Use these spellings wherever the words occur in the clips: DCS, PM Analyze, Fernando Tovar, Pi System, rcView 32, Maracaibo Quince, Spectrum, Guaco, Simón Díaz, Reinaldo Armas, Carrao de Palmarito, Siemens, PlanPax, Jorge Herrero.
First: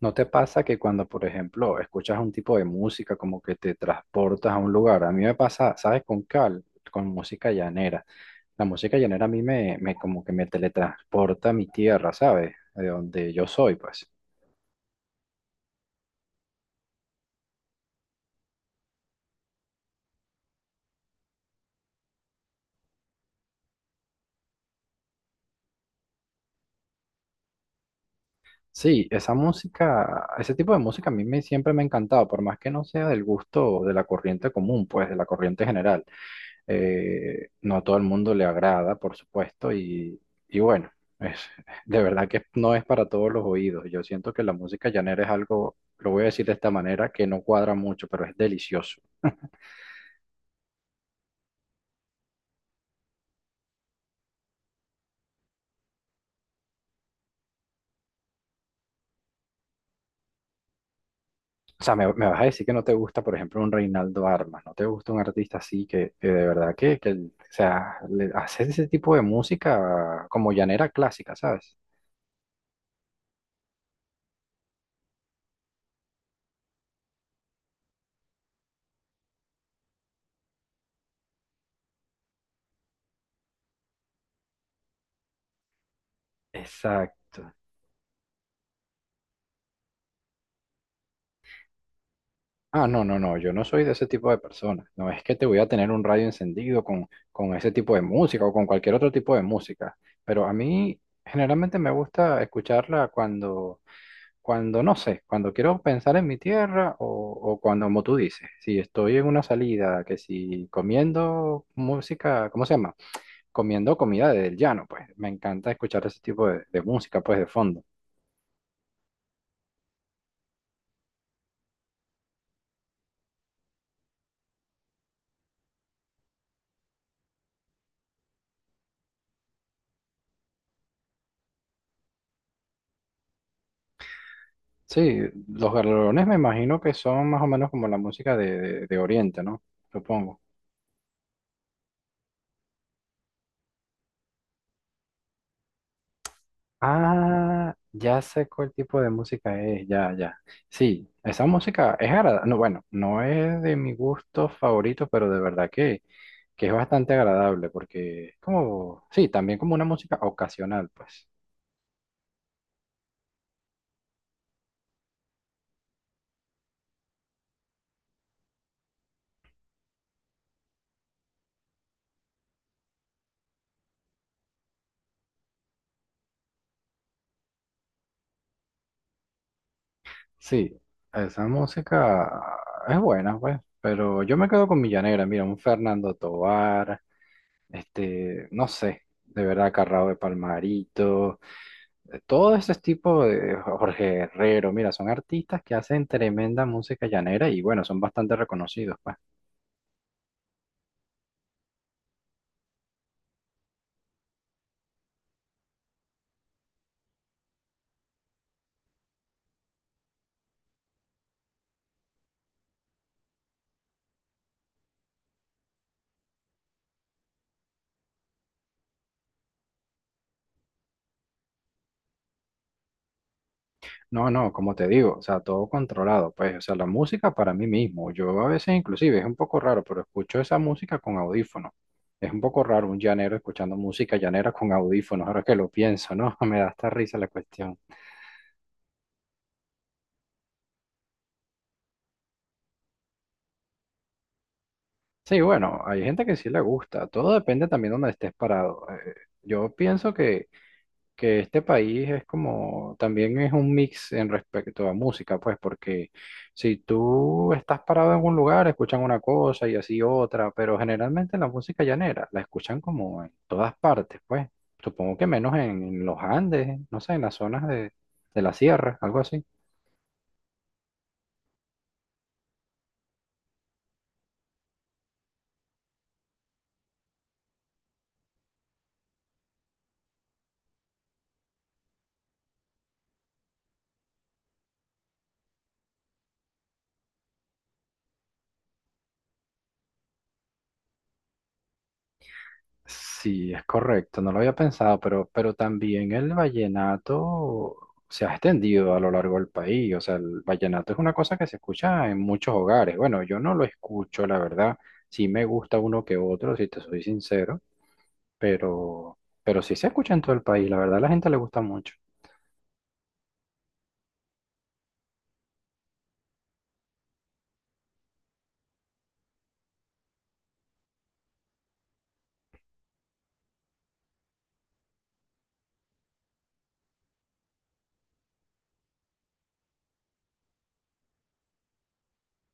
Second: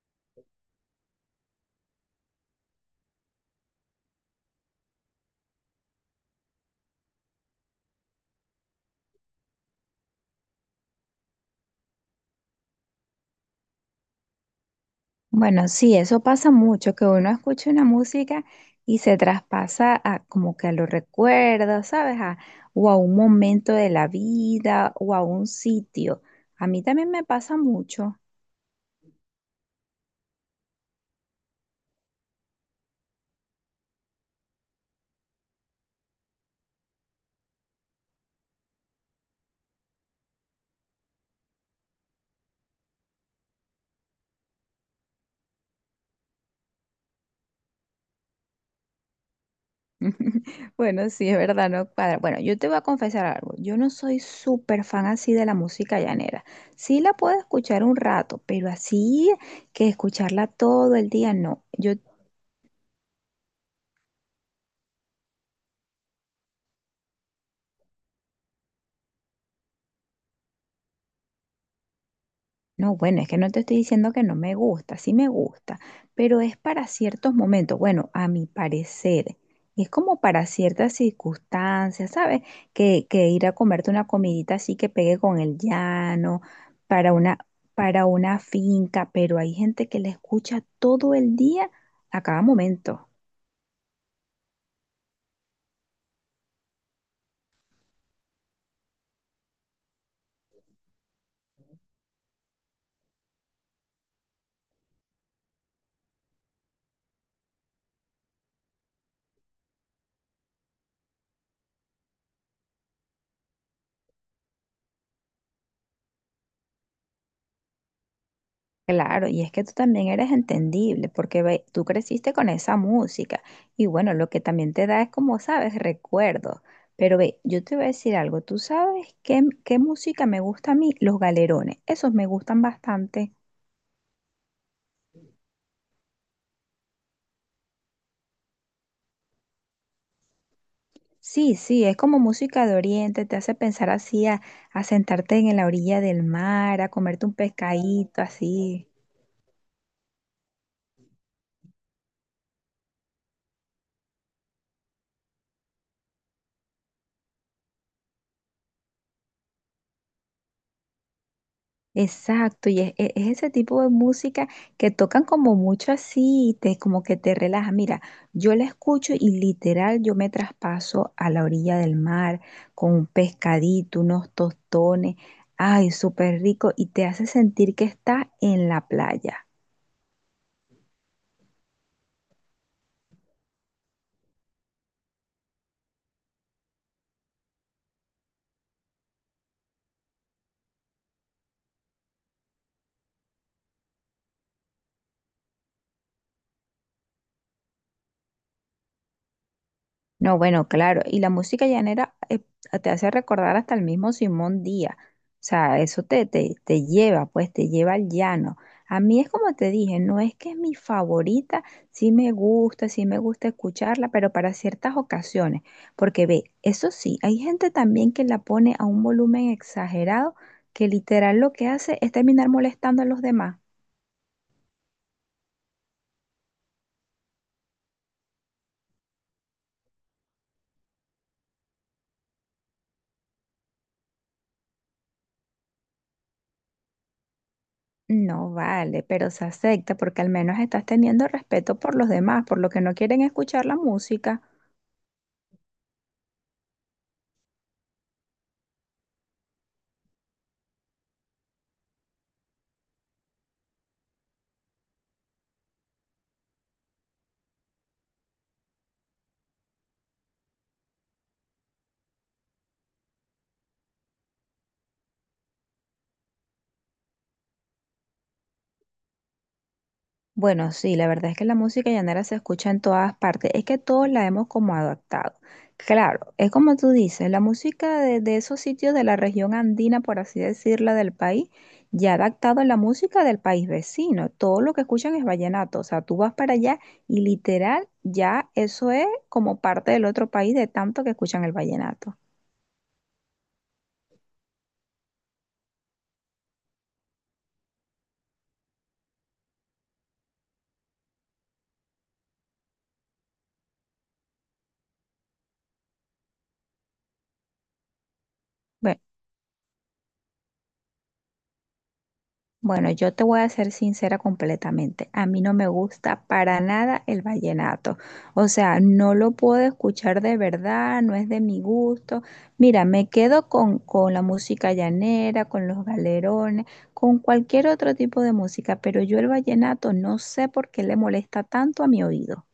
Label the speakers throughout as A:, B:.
A: ¿No te pasa que cuando, por ejemplo, escuchas un tipo de música, como que te transportas a un lugar? A mí me pasa, ¿sabes? Con cal, con música llanera. La música llanera a mí me como que me teletransporta a mi tierra, ¿sabes? De donde yo soy, pues.
B: Bueno, sí, eso pasa mucho, que uno escucha una música y se traspasa a, como que a los recuerdos, ¿sabes? O a un momento de la vida o a un sitio. A mí también me pasa mucho.
A: Sí, esa música, ese tipo de música a mí me, siempre me ha encantado, por más que no sea del gusto de la corriente común, pues de la corriente general. No a todo el mundo le agrada, por supuesto, y bueno, es, de verdad que no es para todos los oídos. Yo siento que la música llanera es algo, lo voy a decir de esta manera, que no cuadra mucho, pero es delicioso.
B: Bueno, sí, es verdad, no cuadra. Bueno, yo te voy a confesar algo. Yo no soy súper fan así de la música llanera. Sí la puedo escuchar un rato, pero así que escucharla todo el día, no.
A: O sea,
B: Yo
A: me vas a decir que no te gusta, por ejemplo, un Reinaldo Armas, no te gusta un artista así que de verdad que, o sea, le- hace ese tipo de música como llanera clásica, ¿sabes?
B: no, bueno, es que no te estoy diciendo que no me gusta, sí me gusta, pero es para ciertos momentos, bueno, a mi parecer, es como para ciertas circunstancias, ¿sabes? Que ir a comerte una comidita así que pegue con el llano, para una,
A: Exacto.
B: para una finca, pero hay gente que la escucha todo el día a cada
A: Ah, no,
B: momento.
A: no, no, yo no soy de ese tipo de personas. No es que te voy a tener un radio encendido con ese tipo de música o con cualquier otro tipo de música, pero a mí generalmente me gusta escucharla cuando. Cuando no sé, cuando quiero pensar en mi tierra o cuando, como tú dices, si estoy en una salida, que si comiendo música, ¿cómo se llama? Comiendo comida del llano, pues me encanta escuchar ese tipo de música, pues de fondo.
B: Claro, y es que tú también eres entendible porque tú creciste con esa música y bueno, lo que también te da es como sabes, recuerdos. Pero ve, yo te voy a decir algo, tú sabes qué, qué música me gusta a mí, los galerones, esos me gustan bastante.
A: Sí, los galerones me imagino que son más o menos como la música de Oriente, ¿no? Supongo.
B: Sí, sí, es como música de oriente, te hace pensar así a sentarte en la orilla del mar, a comerte un
A: Ah, ya
B: pescadito
A: sé cuál
B: así.
A: tipo de música es, ya, ya. Sí, esa música es agradable. No, bueno, no es de mi gusto favorito, pero de verdad que es bastante agradable porque es como, sí, también como una música ocasional, pues.
B: Exacto, y es, es ese tipo de música que tocan como mucho así, te, como que te relaja. Mira, yo la escucho y literal yo me traspaso a la orilla del mar con un pescadito, unos tostones, ay, súper rico, y te hace sentir que estás en la playa.
A: Sí, esa música es buena, pues, pero yo me quedo con Millanera, mira, un Fernando Tovar, este, no sé, de verdad, Carrao de Palmarito. Todo ese tipo de Jorge Herrero, mira, son artistas que hacen tremenda música llanera y bueno, son bastante reconocidos, pues.
B: No, bueno, claro, y la música llanera te hace recordar hasta el mismo Simón Díaz, o sea, eso te, te, te lleva, pues te lleva al llano. A mí es como te dije, no es que es mi favorita, sí me gusta escucharla, pero para ciertas ocasiones, porque ve, eso sí, hay gente también que la pone a un volumen exagerado que literal lo que hace es terminar molestando a los demás.
A: No, no, como te digo, o sea, todo controlado, pues, o sea, la música para mí mismo. Yo a veces inclusive es un poco raro, pero escucho esa música con audífono. Es un poco raro un llanero escuchando música llanera con audífonos, ahora que lo pienso, ¿no? Me da hasta risa la cuestión.
B: No vale, pero se acepta porque al menos estás teniendo respeto por los demás, por lo que no quieren escuchar la música.
A: Sí, bueno, hay gente que sí le gusta, todo depende también de donde estés parado. Yo pienso que este país es como, también es un mix en respecto a música, pues, porque si tú estás parado en un lugar, escuchan una cosa y así otra, pero generalmente la música llanera la escuchan como en todas partes, pues, supongo que menos en los Andes, no sé, en las zonas de la sierra, algo así.
B: Bueno, sí, la verdad es que la música llanera se escucha en todas partes, es que todos la hemos como adaptado. Claro, es como tú dices, la música de esos sitios de la región andina, por así decirla, del país, ya ha adaptado a la música del país vecino. Todo lo que escuchan es vallenato, o sea, tú vas para allá y literal ya eso es como parte del otro país de tanto que escuchan el vallenato.
A: Sí, es correcto, no lo había pensado, pero también el vallenato se ha extendido a lo largo del país, o sea, el vallenato es una cosa que se escucha en muchos hogares. Bueno, yo no lo escucho, la verdad, sí me gusta uno que otro, si te soy sincero,
B: Bueno,
A: pero, pero sí se escucha en todo el país, la verdad, a la gente le gusta mucho.
B: Bueno, yo te voy a ser sincera completamente. A mí no me gusta para nada el vallenato. O sea, no lo puedo escuchar de verdad, no es de mi gusto. Mira, me quedo con la música llanera, con los galerones, con cualquier otro tipo de música, pero yo el vallenato no sé por qué le molesta tanto a mi oído.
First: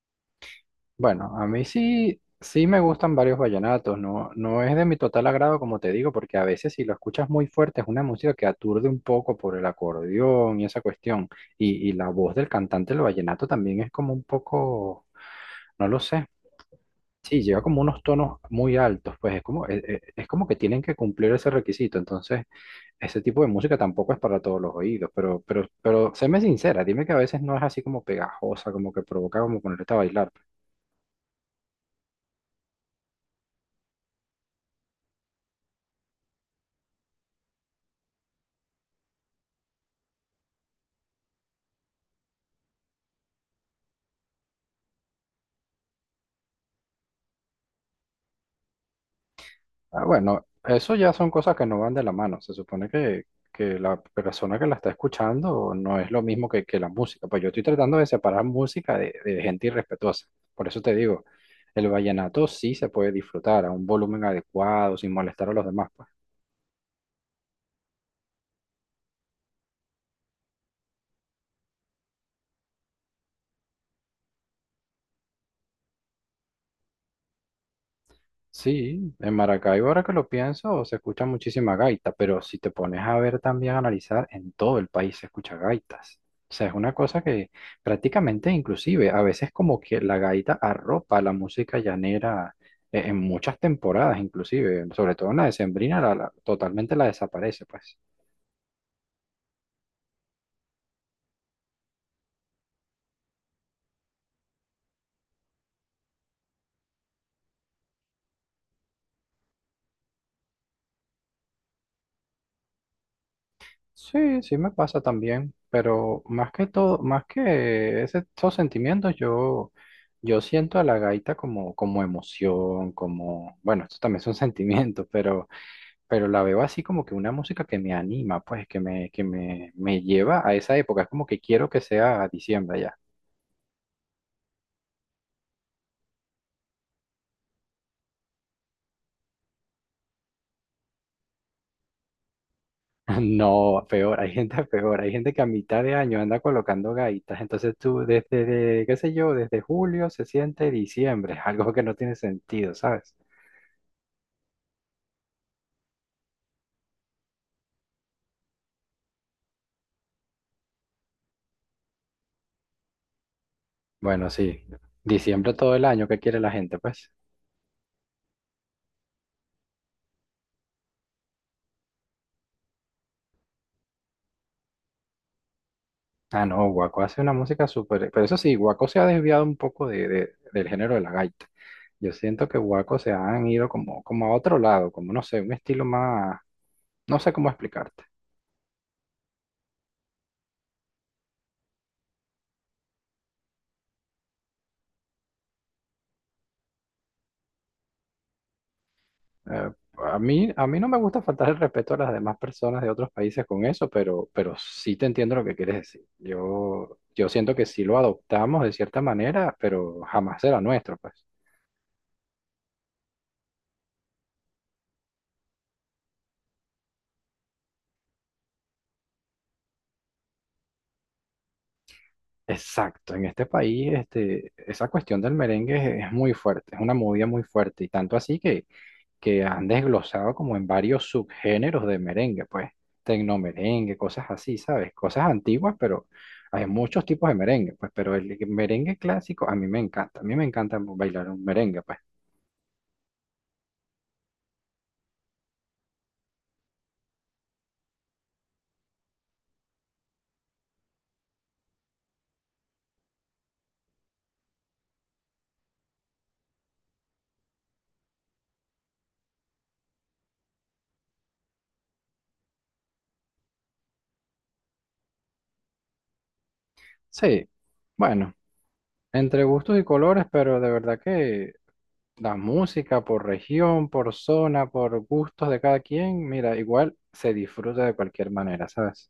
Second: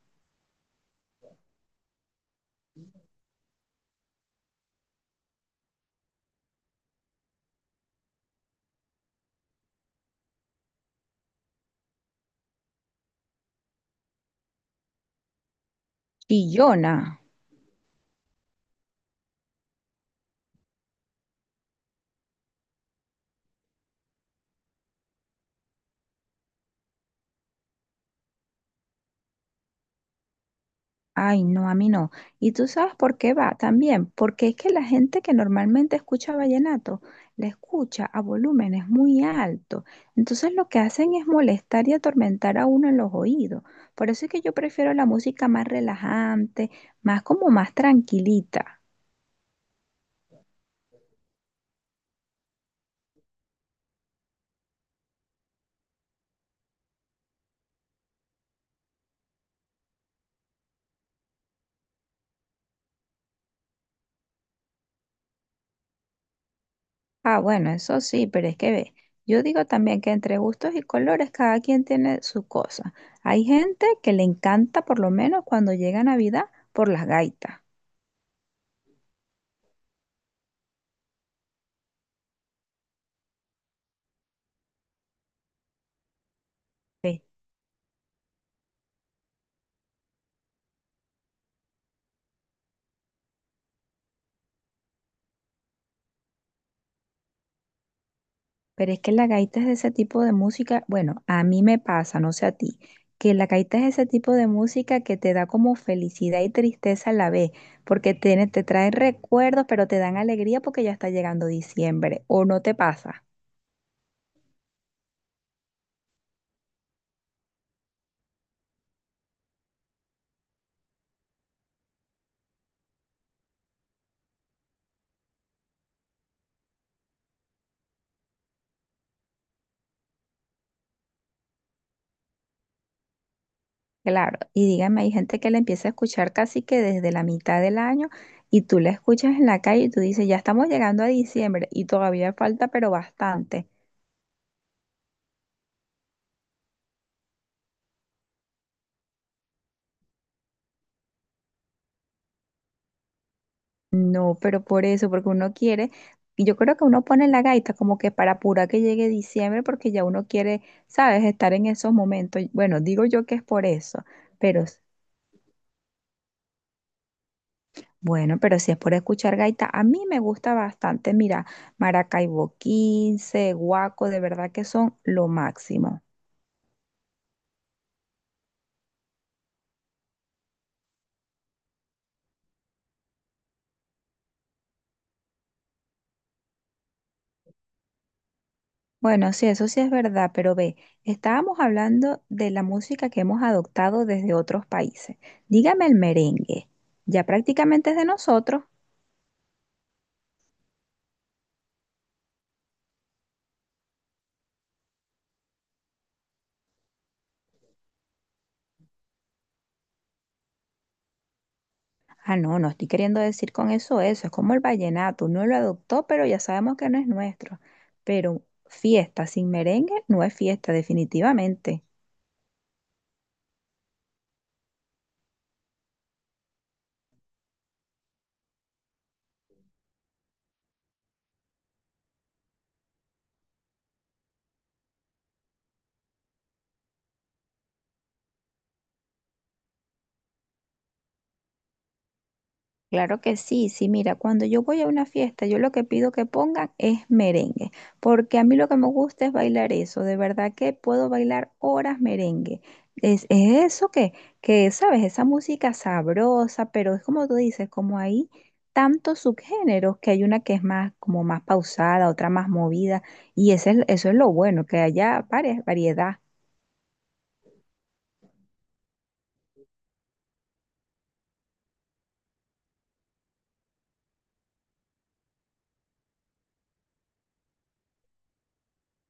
A: Bueno, a mí sí, sí me gustan varios vallenatos, no, no es de mi total agrado, como te digo, porque a veces si lo escuchas muy fuerte es una música que aturde un poco por el acordeón y esa cuestión, y la voz del cantante del vallenato también es como un poco, no lo sé,
B: Chillona.
A: sí, lleva como unos tonos muy altos, pues es como que tienen que cumplir ese requisito, entonces ese tipo de música tampoco es para todos los oídos, pero séme sincera, dime que a veces no es así como pegajosa, como que provoca como ponerte a bailar.
B: Ay, no, a mí no. ¿Y tú sabes por qué va también? Porque es que la gente que normalmente escucha vallenato la escucha a volúmenes muy altos. Entonces lo que hacen es molestar y atormentar a uno en los oídos. Por eso es que yo prefiero la música más relajante, más como más tranquilita.
A: Ah, bueno, eso ya son cosas que no van de la mano. Se supone que la persona que la está escuchando no es lo mismo que la música. Pues yo estoy tratando de separar música de gente irrespetuosa. Por eso te digo, el vallenato sí se puede disfrutar a un volumen adecuado, sin molestar a los demás, pues.
B: Ah, bueno, eso sí, pero es que ve, yo digo también que entre gustos y colores cada quien tiene su cosa. Hay gente que le encanta por lo menos cuando llega Navidad por las gaitas.
A: Sí, en Maracaibo, ahora que lo pienso, se escucha muchísima gaita, pero si te pones a ver también, a analizar, en todo el país se escucha gaitas. O sea, es una
B: Sí.
A: cosa que prácticamente, inclusive, a veces como que la gaita arropa la música llanera, en muchas temporadas, inclusive, sobre todo en la decembrina, la- la- totalmente la desaparece, pues.
B: Pero es que la gaita es de ese tipo de música, bueno, a mí me pasa, no sé a ti, que la gaita es ese tipo de música que te da como felicidad y tristeza a la vez, porque tiene, te trae recuerdos, pero te dan alegría porque ya está llegando diciembre, o no te pasa.
A: Sí, sí me pasa también, pero más que todo, más que ese- esos sentimientos, yo siento a la gaita como, como emoción, como, bueno, esto también son sentimientos, pero la veo así como que una música que me anima, pues, que me lleva a esa época, es como que quiero que sea diciembre ya.
B: Claro, y dígame, hay gente que la empieza a escuchar casi que desde la mitad del año y tú la escuchas en la calle y tú dices, ya estamos llegando a diciembre y todavía falta, pero bastante.
A: No, peor, hay gente peor, hay gente que a mitad de año anda colocando gaitas, entonces tú desde, de- qué sé yo, desde julio se siente diciembre, algo que no tiene sentido, ¿sabes?
B: No, pero por eso, porque uno quiere, y yo creo que uno pone la gaita como que para apurar que llegue diciembre, porque ya uno quiere, ¿sabes?, estar en esos momentos. Bueno, digo yo que es por eso,
A: Bueno,
B: pero
A: sí. Diciembre todo el año, ¿qué quiere la gente, pues?
B: bueno, pero si es por escuchar gaita, a mí me gusta bastante, mira, Maracaibo 15, Guaco, de verdad que son lo máximo.
A: Ah, no, Guaco hace una música súper... Pero eso sí, Guaco se ha desviado un poco de- del género de la gaita. Yo siento que Guaco se han ido como, como a otro lado, como no sé, un estilo más... No sé cómo explicarte.
B: Bueno, sí, eso sí es verdad, pero ve, estábamos hablando de la música que hemos adoptado desde otros países. Dígame el merengue, ya prácticamente es de nosotros.
A: Eh, a mí, a mí no me gusta faltar el respeto a las demás personas de otros países con eso, pero sí te entiendo lo que quieres decir. Yo siento que sí lo adoptamos de cierta manera, pero jamás será nuestro, pues.
B: Ah, no, no estoy queriendo decir con eso eso, es como el vallenato, uno lo adoptó, pero ya sabemos que no es nuestro. Pero fiesta sin merengue no es fiesta, definitivamente.
A: Exacto, en este país este, esa cuestión del merengue es muy fuerte, es una movida muy fuerte y tanto así que han desglosado como en varios subgéneros de merengue, pues tecnomerengue, cosas así, ¿sabes? Cosas antiguas, pero hay muchos tipos de merengue, pues pero el merengue clásico a mí me encanta, a mí me encanta bailar un merengue, pues
B: Claro que sí, sí, mira, cuando yo voy a una fiesta, yo lo que pido que pongan es merengue, porque a mí lo que me gusta es bailar eso, de verdad que puedo bailar horas merengue. Es eso que, sabes, esa música sabrosa, pero es como tú dices, como hay tantos subgéneros, que hay una que es más, como más pausada, otra más movida, y ese eso es lo bueno, que haya varias, variedad.
A: sí, bueno, entre gustos y colores, pero de verdad que la música por región, por zona, por gustos de cada quien, mira, igual se disfruta de cualquier manera, ¿sabes?